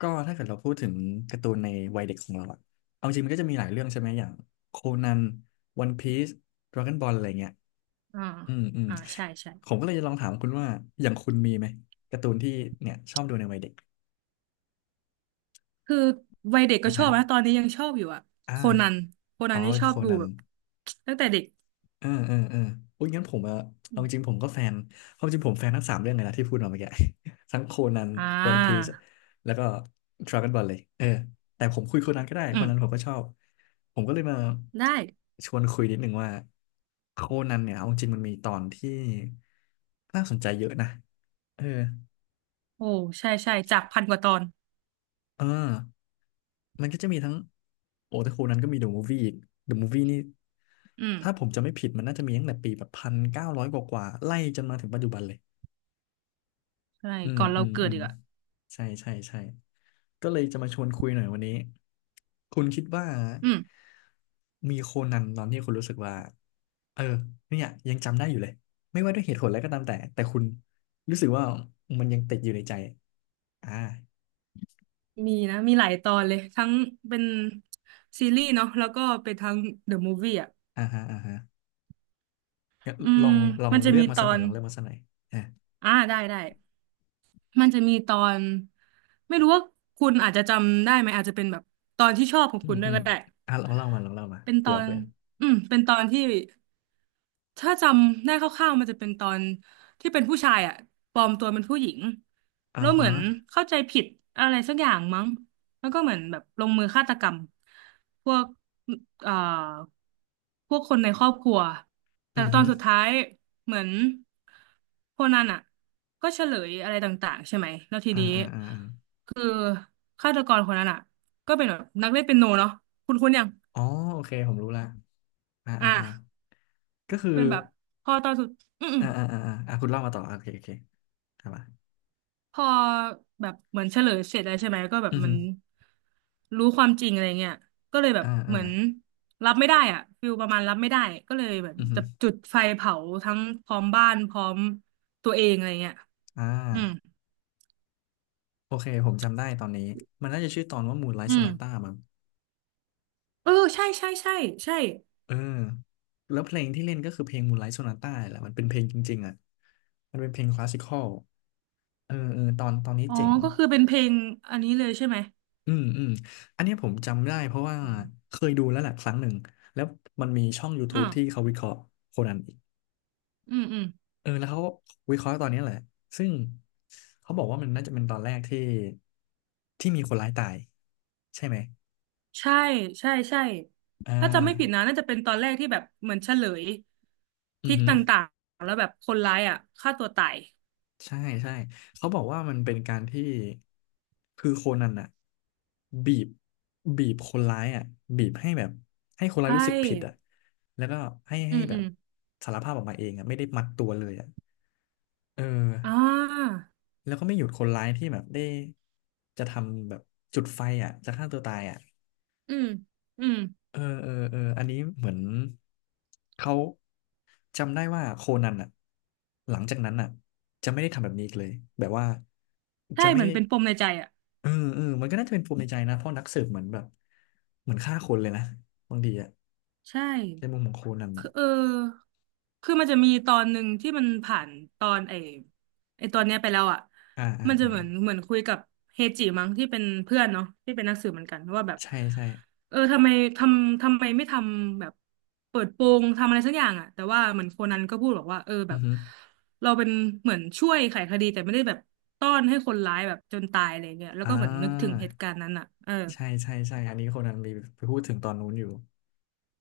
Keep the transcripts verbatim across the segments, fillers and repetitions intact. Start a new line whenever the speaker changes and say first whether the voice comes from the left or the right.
left: ก็ถ้าเกิดเราพูดถึงการ์ตูนในวัยเด็กของเราอะเอาจริงมันก็จะมีหลายเรื่องใช่ไหมอย่างโคนันวันพีซดราก้อนบอลอะไรเงี้ย
right: อ่า
left: อืมอืม
right: อ่าใช่ใช่
left: ผมก็เลยจะลองถามคุณว่าอย่างคุณมีไหมการ์ตูนที่เนี่ยชอบดูในวัยเด็ก
right: คือวัยเด็กก็
left: อ่ะ
right: ชอ
left: ฮะ
right: บนะตอนนี้ยังชอบอยู่อะ
left: อ่า
right: โคนันโคนั
left: อ๋อ
right: นนี่
left: เป็น
right: ชอ
left: โค
right: บดู
left: นัน
right: แบบตั้งแต่เด็ก
left: อ่าอ่าอ่าอุ้ยงั้นผมอะ
right: อ
left: เอา
right: ม
left: จริงๆผมก็แฟนความจริงผมแฟนทั้งสามเรื่องเลยนะที่พูดมาเมื่อกี้ ทั้งโคนัน
right: อ่
left: วันพีซ
right: า
left: แล้วก็ดราก้อนบอลเลยเออแต่ผมคุยโคนันก็ได้
right: อื
left: โค
right: ม
left: นันผมก็ชอบ ผมก็เลยมา
right: ได้
left: ชวนคุยนิดหนึ่งว่าโคนันเนี่ยเอาจริงมันมีตอนที่น่าสนใจเยอะนะเออ
right: โอ้ใช่ใช่จากพันกว่าตอน
left: เออมันก็จะมีทั้ง โอ้แต่โคนันก็มีเดอะมูฟวี่อีกเดอะมูฟวี่นี่
right: อืม
left: ถ้าผมจะไม่ผิดมันน่าจะมีตั้งแต่ปีแบบพันเก้าร้อยกว่าๆไล่จนมาถึงปัจจุบันเลย
right: ใช่
left: อืม
right: ก่อนเรา
left: อืม
right: เกิ
left: อื
right: ด
left: ม
right: อีกอะ
left: ใช่ใช่ใช่ก็เลยจะมาชวนคุยหน่อยวันนี้คุณคิดว่า
right: อืม
left: มีโคนันตอนที่คุณรู้สึกว่าเออเนี่ยยังจำได้อยู่เลยไม่ว่าด้วยเหตุผลอะไรก็ตามแต่แต่คุณรู้สึกว่ามันยังติดอยู่ในใจอ่า
right: มีนะมีหลายตอนเลยทั้งเป็นซีรีส์เนาะแล้วก็เป็นทั้งเดอะมูฟวี่อะ
left: อ่าฮะอ่าฮะงั้น
right: อื
left: ล
right: ม
left: องลอง
right: มันจะ
left: เลือ
right: มี
left: กมา
right: ต
left: สั
right: อ
left: กหน่อย
right: น
left: ลองเลือกมาสักหน่อยอ่า
right: อ่าได้ได้มันจะมีตอนไม่รู้ว่าคุณอาจจะจำได้ไหมอาจจะเป็นแบบตอนที่ชอบของ
left: อื
right: คุ
left: ม
right: ณด้ว
left: อื
right: ย
left: ม
right: ก็ได้
left: อ่าลองเล่ามาลองเล่ามา
right: เป็นต
left: เผื่
right: อ
left: อ
right: น
left: เผื่อ
right: อืมเป็นตอนที่ถ้าจำได้คร่าวๆมันจะเป็นตอนที่เป็นผู้ชายอ่ะปลอมตัวเป็นผู้หญิง
left: อ่า
right: แล้วเห
left: ฮะ
right: มือนเข้าใจผิดอะไรสักอย่างมั้งแล้วก็เหมือนแบบลงมือฆาตกรรมพวกเอ่อพวกคนในครอบครัวแต่
left: อือ
right: ต
left: ฮึ
right: อนสุดท้ายเหมือนโคนันอ่ะก็เฉลยอะไรต่างๆใช่ไหมแล้วที
left: อ่า
right: นี้
left: อ่าอ่าอา
right: คือฆาตกรคนนั้นอ่ะก็เป็นแบบนักเล่นเปียโนเนาะคุณคุณยัง
left: อ๋อโอเคผมรู้ละอ่า
right: อ่ะ
left: อ่าอ่าก็คือ
right: เป็นแบบพอตอนสุดอืม
left: อ่าอ่าอ่าอ่าอ่ะคุณเล่ามาต่อ โอเคโอเคครับอ่ะ
right: ๆพอแบบเหมือนเฉลยเสร็จแล้วใช่ไหมก็แบบ
left: อือ
right: มั
left: ฮึ
right: นรู้ความจริงอะไรเงี้ยก็เลยแบบ
left: อ่า
right: เห
left: อ่า
right: มือนรับไม่ได้อ่ะฟิลประมาณรับไม่ได้ก็เลยแบบ
left: อือฮึ
right: จะจุดไฟเผาทั้งพร้อมบ้านพร้อมตัวเองอะไรเงี้ย
left: อ่า
right: อืม
left: โอเค ผมจำได้ตอนนี้ มันน่าจะชื่อตอนว่า Moonlight
right: อืม
left: Sonata มั้ง
right: เออใช่ใช่ใช่ใช่
left: เออ แล้วเพลงที่เล่นก็คือเพลง Moonlight Sonata แหละมันเป็นเพลงจริงๆอ่ะ มันเป็นเพลงคลาสสิคอลเออเออตอนตอนนี้
right: อ๋อ
left: เจ๋ง
right: ก็คือเป็นเพลงอันนี้เลยใช่ไหม
left: อืมอืมอันเนี้ยผมจำได้เพราะว่า
right: โอืม
left: เคยดูแล้วแหละครั้งหนึ่ง แล้วมันมีช่อง
right: อ่า
left: YouTube ที่เขาวิเคราะห์โคนัน
right: อืมอืม
left: เออแล้วเขาก็วิเคราะห์ตอนนี้แหละซึ่งเขาบอกว่ามันน่าจะเป็นตอนแรกที่ที่มีคนร้ายตายใช่ไหม
right: ใช่ใช่ใช่
left: อ่
right: ถ้าจำไม่ผิด
left: า
right: นะน่าจะเป็นตอนแรกที่แบบเหมือนเฉลย
left: อือ
right: ทิศ
left: หื
right: ต
left: อ
right: ่างๆแล้วแบบคนร้ายอ่ะฆ่าตัวตาย
left: ใช่ใช่เขาบอกว่ามันเป็นการที่คือโคนันน่ะบีบบีบคนร้ายอ่ะบีบให้แบบให้คนร้าย
right: ใช่
left: รู้สึกผิดอ่ะแล้วก็ให้
right: อื
left: ให้
right: ม
left: แบ
right: อื
left: บ
right: ม
left: สารภาพออกมาเองอ่ะไม่ได้มัดตัวเลยอ่ะเออ
right: อ่า
left: แล้วก็ไม่หยุดคนร้ายที่แบบได้จะทำแบบจุดไฟอ่ะจะฆ่าตัวตายอ่ะ
right: อืมอืม
left: เออเออเอออันนี้เหมือนเขาจำได้ว่าโคนันอ่ะหลังจากนั้นอ่ะจะไม่ได้ทำแบบนี้อีกเลยแบบว่า
right: ใช่
left: จะไม่
right: เหมือ
left: ได้
right: นเป็นปมในใจอ่ะ
left: เออเออมันก็น่าจะเป็นปมในใจนะเพราะนักสืบเหมือนแบบเหมือนฆ่าคนเลยนะบางทีอ่ะ
right: ใช่
left: ในมุมของโคนันอ่ะ
right: คือเออคือมันจะมีตอนหนึ่งที่มันผ่านตอนไอ้ไอ้ตอนเนี้ยไปแล้วอ่ะ
left: อ่าอ่า
right: มันจะ
left: อ่า
right: เหมือนเหมือนคุยกับเฮจิมั้งที่เป็นเพื่อนเนาะที่เป็นนักสืบเหมือนกันว่าแบบ
left: ใช่ใช่
right: เออทำไมทำทำไมไม่ทำแบบเปิดโปงทำอะไรสักอย่างอ่ะแต่ว่าเหมือนโคนันก็พูดบอกว่าเออแบ
left: อือ
right: บ
left: ฮึ
right: เราเป็นเหมือนช่วยไขคดีแต่ไม่ได้แบบต้อนให้คนร้ายแบบจนตายอะไรเงี้ยแล้ว
left: อ่
right: ก็เหมือนนึกถึง
left: า
right: เหตุการณ์นั้นอ่ะเออ
left: ใช่ใช่ใช่อันนี้โคนันมีไปพูดถึงตอนนู้นอยู่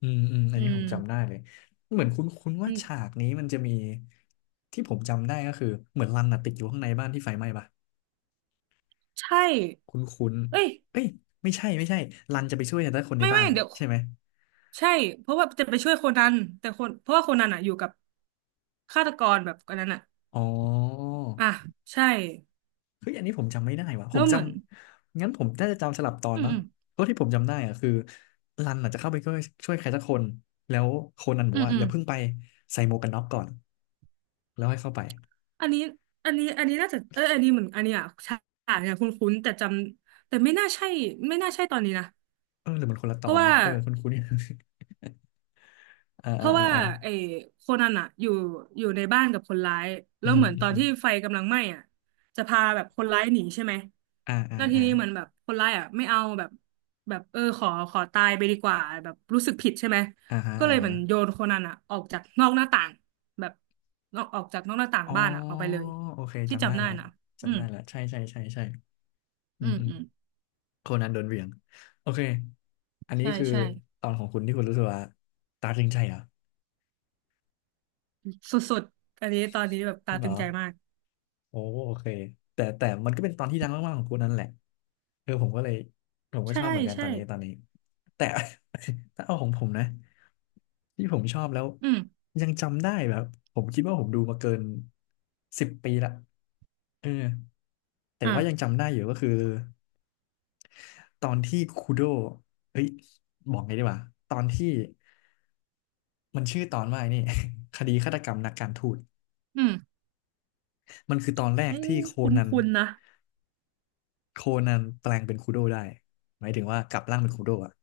left: อืมอืมอัน
right: อื
left: นี้ผ
right: ม
left: มจำได้เลย เหมือนคุ้นณ
right: อื
left: ว่าฉา
right: ม
left: กนี้มันจะมีที่ผมจำได้ก็คือเหมือนรันน่ะติดอยู่ข้างในบ้านที่ไฟไหม้ปะ
right: ใช่
left: คุ้นณ
right: เอ้ย
left: เอ้ยไม่ใช่ไม่ใช่รันจะไปช่วยแต่คนใน
right: ไม่
left: บ้า
right: ไม่
left: น
right: เดี๋ยว
left: ใช่ไหม
right: ใช่เพราะว่าจะไปช่วยโคนันแต่คนเพราะว่าโคนันอ่ะอยู่กับฆาตกรแบบอันนั้นอ่ะ
left: อ๋อ
right: อ่ะใช่
left: เฮ้ยอันนี้ผมจำไม่ได้ว่ะผ
right: แล้
left: ม
right: วเห
left: จ
right: มือน
left: ำงั้นผมน่าจะจำสลับตอน
right: อืม
left: มั้
right: อื
left: ง
right: ม
left: เพราะที่ผมจำได้อะคือรันน่ะจะเข้าไปช่วยช่วยใครสักคนแล้วโคนันบอ
right: อื
left: ก
right: ม
left: ว่า
right: อื
left: อ
right: ม
left: ย่าเพิ่งไปใส่หมวกกันน็อกก่อนแล้วให้เข้าไป
right: อันนี้อันนี้อันนี้น่าจะเอออันนี้เหมือนอันนี้อ่ะฉากเนี่ยคุ้นๆแต่จำแต่ไม่น่าใช่ไม่น่าใช่ตอนนี้นะ
left: เออหรือมันคนละต
right: เพ
left: อ
right: ราะ
left: น
right: ว่า
left: นะเออคุ้นๆ อ่า
right: เพ
left: อ่า
right: ราะ
left: อ่า
right: ว่า
left: อ่า
right: ไอ้โคนันอะอยู่อยู่ในบ้านกับคนร้าย
left: อื
right: แล้ว
left: ม
right: เหมือน
left: อื
right: ตอน
left: ม
right: ที่ไฟกำลังไหม้อะจะพาแบบคนร้ายหนีใช่ไหม
left: อ่าอ่า
right: แล้วที
left: อ่า
right: นี้เหมือนแบบคนร้ายอะไม่เอาแบบแบบเออขอขอตายไปดีกว่าแบบรู้สึกผิดใช่ไหม
left: อ่าฮะ
right: ก็เล
left: อ่า
right: ยเหมื
left: ฮะ
right: อนโยนโคนันอะออกจากนอกหน้าต่างแบบนอกออกจากนอกหน้าต่าง
left: อ๋อ
right: บ้านอะออกไปเลย
left: โอเค
right: ที่
left: จำได้
right: จำได้
left: ละ
right: นะอื
left: จำ
right: ม
left: ได้ละใช่ใช่ใช่ใช่อื
right: อื
left: ม
right: ม
left: อืม
right: อืม
left: โคนันโดนเหวี่ยงโอเคอันนี้
right: ใช่
left: คือ
right: ใช่
left: ตอนของคุณที่คุณรู้สึกว่าตาจริงใจเหรอ
right: สุดๆอันนี้ตอนนี้แบบตา
left: ไม่เห
right: ตึ
left: ร
right: ง
left: อ
right: ใจมาก
left: โอ้โอเคแต่แต่มันก็เป็นตอนที่ดังมากๆของคุณนั่นแหละเออผมก็เลยผมก็
right: ใช่
left: ชอบเหมือนกันต
right: ใช่
left: อนนี้ตอนนี้แต่ ถ้าเอาของผมนะที่ผมชอบแล้ว
right: อืม
left: ยังจำได้แบบผมคิดว่าผมดูมาเกินสิบปีละเออ แต่
right: อ่ะ
left: ว่ายังจำได้อยู่ก็คือตอนที่คูโดเฮ้ยบอกไงดีวะตอนที่มันชื่อตอนว่าไอ้นี่ คดีฆาตกรรมนักการทูต
right: อืม
left: มันคือตอนแร
right: เอ้
left: กที่
right: ย
left: โค
right: ค
left: นัน
right: ุ้นๆนะ
left: โคนันแปลงเป็นคูโดได้หมายถึงว่ากลับร่างเป็นคูโดอ่ะ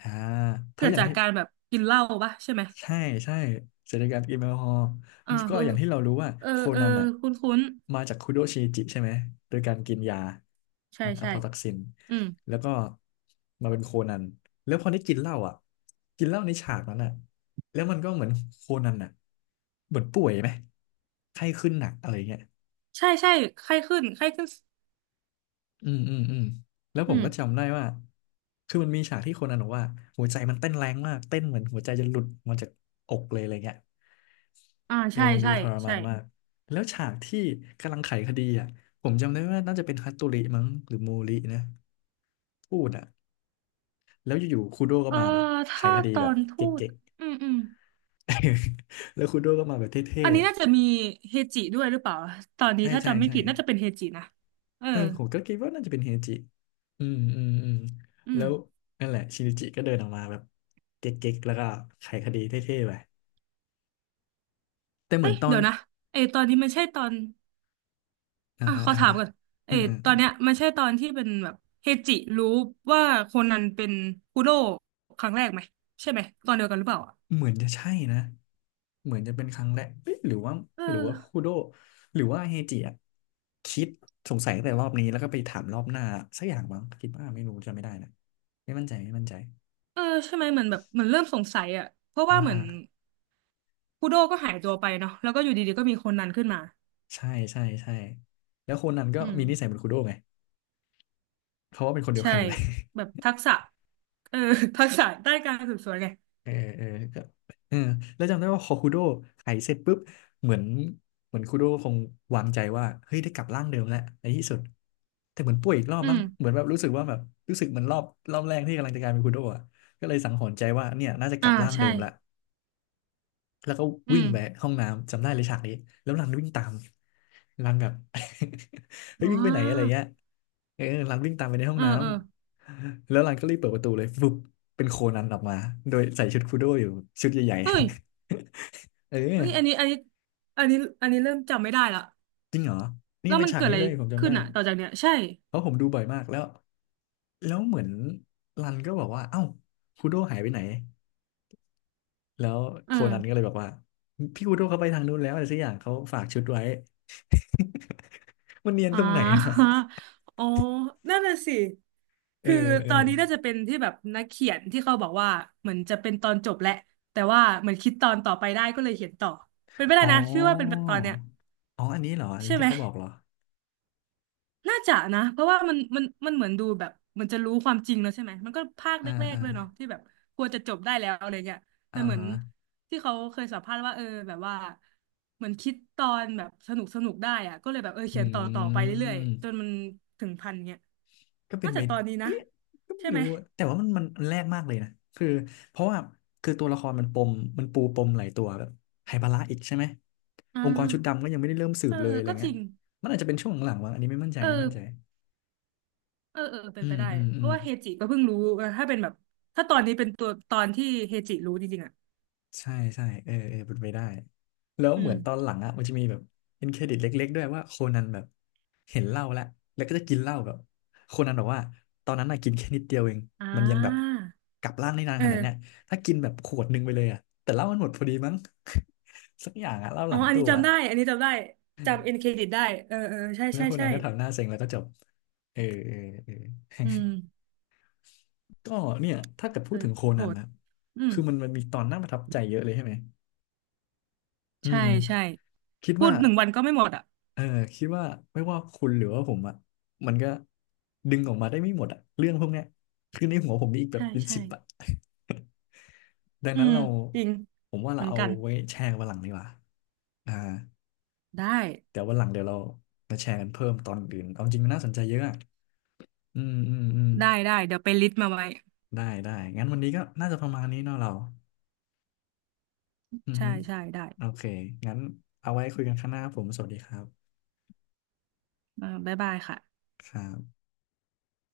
left: อ่าเพ
right: เกิ
left: ราะอ
right: ด
left: ย่าง
right: จาก
left: ที่
right: การแบบกินเหล้าปะใช่ไหม
left: ใช่ใช่เสถียรการกินแอลกอฮอล์
right: อ่า
left: ก็
right: คือ
left: อย่างที่เรารู้ว่า
right: เออ
left: โค
right: เออ
left: นันอ่ะ
right: คุ้นคุ้น
left: มาจากคุโดชิจิใช่ไหมโดยการกินยา
right: ใช่
left: อืมอะ
right: ใช่
left: พอทักซิน
right: อืม
left: แล้วก็มาเป็นโคนันแล้วพอได้กินเหล้าอ่ะกินเหล้าในฉากนั้นอ่ะแล้วมันก็เหมือนโคนันอ่ะเหมือนป่วยไหมไข้ขึ้นหนักอะไรเงี้ย
right: ใช่ใช่ไข้ขึ้นไข้ขึ้น
left: อืมอืมอืมแล้วผ
right: อื
left: ม
right: ม
left: ก็จำได้ว่าคือมันมีฉากที่โคนันบอกว่าหัวใจมันเต้นแรงมากเต้นเหมือนหัวใจจะหลุดมาจากอกเลยอะไรเงี้ย
right: อ่า
left: เออ
right: ใช่
left: มันดู
right: ใช่
left: ทรมา
right: ใช่
left: นมากแล้วฉากที่กำลังไขคดีอ่ะผมจำได้ว่าน่าจะเป็นฮัตโตริมั้งหรือมูรินะพูดอ่ะแล้วอยู่ๆคูโดก็
right: เออ
left: มาแบบไข
right: ถ้า
left: คดี
right: ตอ
left: แบบ
right: นทู
left: เก๊
right: ต
left: ก
right: อืมอืม
left: ๆ แล้วคูโดก็มาแบบเท่
right: อันนี้น่าจะมีเฮจิด้วยหรือเปล่าตอน
left: ๆ
right: นี้
left: ใช่
right: ถ้า
left: ใช่
right: จำไม่
left: ใช่
right: ผิดน่าจะเป็นเฮจินะเออ
left: เออผมก็คิดว่าน่าจะเป็นเฮจิอืมอืมอืม
right: อื
left: แล้
right: ม
left: วนั่นแหละชินิจิก็เดินออกมาแบบเก๊กๆแล้วก็ไขคดีเท่ๆไปแต่เหมื
right: เอ้
left: อน
right: ย
left: ตอน
right: เดี๋ยวนะไอตอนนี้มันใช่ตอน
left: อ่า
right: อ่ะ
left: ฮะ
right: ขอ
left: อ่า
right: ถา
left: ฮะ
right: มก่อนเอ
left: อื
right: อ
left: มอืม
right: ตอนเนี้ยมันใช่ตอนที่เป็นแบบเฮจิรู้ว่าโคนันเป็นคุโร่ครั้งแรกไหมใช่ไหมตอนเดียวกันหรือเปล่าอ่ะ
left: เหมือนจะใช่นะ เหมือนจะเป็นครั้งแรกเอะหรือว่า
right: เออ
left: หรือว่าคูโดหรือว่าเฮจิอะคิดสงสัยตั้งแต่รอบนี้แล้วก็ไปถามรอบหน้าสักอย่างบ้างคิดว่าไม่รู้จำไม่ได้นะไม่มั่นใจไม่มั่นใจ
right: เออใช่ไหมเหมือนแบบเหมือนเริ่มสงสัยอ่ะเพราะ
left: อ่า
right: ว่าเหมือนคุโร่ก็หายตัวไปเนาะแล้วก็อยู่ดีๆก็มีโคนันขึ้นมา
left: ใช่ใช่ใช่แล้วโคนนั้นก็
right: อืม
left: มีนิสัยเหมือนคูโดไงเพราะว่าเป็นคนเดียว
right: ใช่
left: กันเลย
right: แบบทักษะเออ ทักษะด้านการสืบสวนไง
left: เออเออก็เออแล้วจำได้ว่าพอคูโดไถเสร็จปุ๊บเหมือนเหมือนคูโดคงวางใจว่าเฮ้ยได้กลับร่างเดิมแล้วในที่สุดแต่เหมือนป่วยอีกรอบ
right: อื
left: มั้ง
right: ม
left: เหมือนแบบรู้สึกว่าแบบรู้สึกเหมือนรอบรอบแรกที่กำลังจะกลายเป็นคูโดอ่ะก็เลยสังหรณ์ใจว่าเนี่ยน่าจะก
right: อ่า
left: ลับร่างเดิ
right: ใช่
left: มละ แล้วก็
right: อื
left: วิ่ง
right: ม
left: ไปห้องน้ำจำได้เลยฉากนี้แล้วรันวิ่งตามรันแบบ เฮ้ย
right: อ๋
left: วิ่งไปไหนอะไร
right: อ
left: เงี้ยเออรันวิ่งตามไปในห้อ
right: เอ
left: ง
right: อ
left: น้
right: เออ
left: ำแล้วรันก็รีบเปิดประตูเลยฟึบเป็นโคนันออกมาโดยใส่ชุดคูโดอยู่ชุดใหญ่
right: เฮ้ย
left: ๆ เอ
right: เฮ้
left: อ
right: ยอันนี้อันนี้อันนี้อันนี้เริ่มจำไม่ได้ละ
left: จริงเหรอนี่
right: แล้ว
left: เป็น
right: มัน
left: ฉาก
right: เกิด
left: นี้
right: อะไร
left: เลยผมจำ
right: ขึ้
left: ได้
right: นอะต่อจากเนี้ยใช่
left: เพราะผมดูบ่อยมากแล้วแล้วเหมือนรันก็บอกว่าเอ้าคูโดหายไปไหนแล้ว
right: เอ
left: โคนันก็
right: อ
left: เลยบอกว่าพี่คูโดเขาไปทางนู้นแล้วอะไรสักอย่างเขาฝากชุดไว้มันเนียนต
right: อ่า
left: รงไหนนะ
right: อ๋อนั่นน่ะสิ
left: เออ
right: คือ
left: เอ
right: ต
left: อ
right: อนนี้น่าจะเป็นที่แบบนักเขียนที่เขาบอกว่าเหมือนจะเป็นตอนจบแหละแต่ว่าเหมือนคิดตอนต่อไปได้ก็เลยเขียนต่อ เป็นไปได้
left: อ๋อ
right: นะชื่อว่าเป็นแบบตอนเนี้ย
left: อ๋ออันนี้เหรออันนี้
right: ใช่
left: ที่
right: ไหม
left: เขาบอกเหรอ
right: น่าจะนะเพราะว่ามันมันมันเหมือนดูแบบมันจะรู้ความจริงแล้วใช่ไหมมันก็ภาค
left: อ่า
right: แรก
left: อ่า
right: ๆด้วยเนาะที่แบบควรจะจบได้แล้วอะไรเงี้ยแต่
left: อ่า
right: เหมือน
left: ฮะ
right: ที่เขาเคยสัมภาษณ์ว่าเออแบบว่าเหมือนคิดตอนแบบสนุกสนุกได้อะก็เลยแบบเออ
left: อ
right: เขียนต่อต่อ
left: ื
right: ไปเรื่อยๆจน
left: ม
right: มันถึงพันเงี้ย
left: ก็เป็น
right: น่า
left: ไป
right: จะตอนนี้นะ
left: เอ้ยก็ไม่
right: ใช่ไหม
left: รู้อะแต่ว่ามันมันมันแรกมากเลยนะคือเพราะว่า คือตัวละครมันปมมันปูปมหลายตัวแบบไฮบาระอีกใช่ไหม
right: อ่า
left: องค์กรชุดดำก็ยังไม่ได้เริ่มสื
right: เอ
left: บ
right: อ
left: เลยอะไร
right: ก็จ
left: เงี้
right: ริ
left: ย
right: ง
left: มันอาจจะเป็นช่วงหลังๆวะอันนี้ไม่มั่นใจ
right: เออ
left: ไม่มั่นใจ
right: เออเออเป็
left: อื
right: นไป
left: ม
right: ได้
left: อืม
right: เพ
left: อืม
right: ราะว่าเฮจิก็เพิ่งรู้เออถ้าเป็นแบบถ้าตอนนี้เป็นตัวตอนที่เฮจิรู้จริงๆอ่ะ
left: ใช่ใช่เออเออเป็นไปได้แล้ว
right: อื
left: เหมื
right: ม
left: อนตอนหลังอ่ะมันจะมีแบบเป็นเครดิตเล็กๆด้วยว่าโคนันแบบเห็นเหล้าแล้วแล้วก็จะกินเหล้าแบบโคนันบอกว่าตอนนั้นน่ะกินแค่นิดเดียวเอง
right: อ่
left: มันยังแบบ
right: า
left: กลับร่างได้นาน
right: เอ
left: ขนาดเนี้ย
right: อ
left: ถ้ากินแบบขวดหนึ่งไปเลยอ่ะแต่เหล้ามันหมดพอดีมั้ง สักอย่างอ่ะเหล้าห
right: อ๋อ
left: ลัง
right: อัน
left: ตั
right: นี้
left: วอะ
right: จำได้ อันนี้จำได้ จำเอ็นเครดิตได้ เออ เออ ใช่
left: แล้ว
right: ใช่
left: โคนั
right: ใช่
left: นก็ทำหน้าเซ็งแล้วก็จบเออเออเออ
right: อืม
left: ก็เนี่ยถ้าเกิดพู
right: เอ
left: ด
right: อ
left: ถึงโค
right: โห
left: นัน
right: ด
left: นะ
right: อืม
left: คือมันมันมีตอนน่าประทับใจเยอะเลยใช่ไหมอื
right: ใช่
left: ม
right: ใช่
left: คิด
right: พู
left: ว่า
right: ดหนึ่งวันก็ไม่หมดอ่ะ
left: เออคิดว่าไม่ว่าคุณหรือว่าผมอ่ะมันก็ดึงออกมาได้ไม่หมดอ่ะเรื่องพวกเนี้ยคือในหัวผมมีอีกแบบ
right: ใช่
left: เป็น
right: ใช่
left: สิบอ่ะ ดัง
right: อื
left: นั้น
right: ม
left: เรา
right: จริง
left: ผมว่า
right: เห
left: เรา
right: มือน
left: เอา
right: กัน
left: ไว้แชร์กันวันหลังดีกว่าอ่า
right: ได้
left: เดี๋ยววันหลังเดี๋ยวเรามาแชร์กันเพิ่มตอนอื่นเอาจริงมันน่าสนใจเยอะอ่ะอืมอืมอืม
right: ได้ ได้ เดี๋ยวไปลิสต์มาไว้
left: ได้ได้งั้นวันนี้ก็น่าจะประมาณนี้เนาะเราอือ
right: ใช่
left: ฮึ
right: ใช่ได้
left: โอเคงั้นเอาไว้คุยกันข้างหน้าครับผมสวัสดีครับ
right: อ่าบ๊ายบายค่ะ
left: ครับ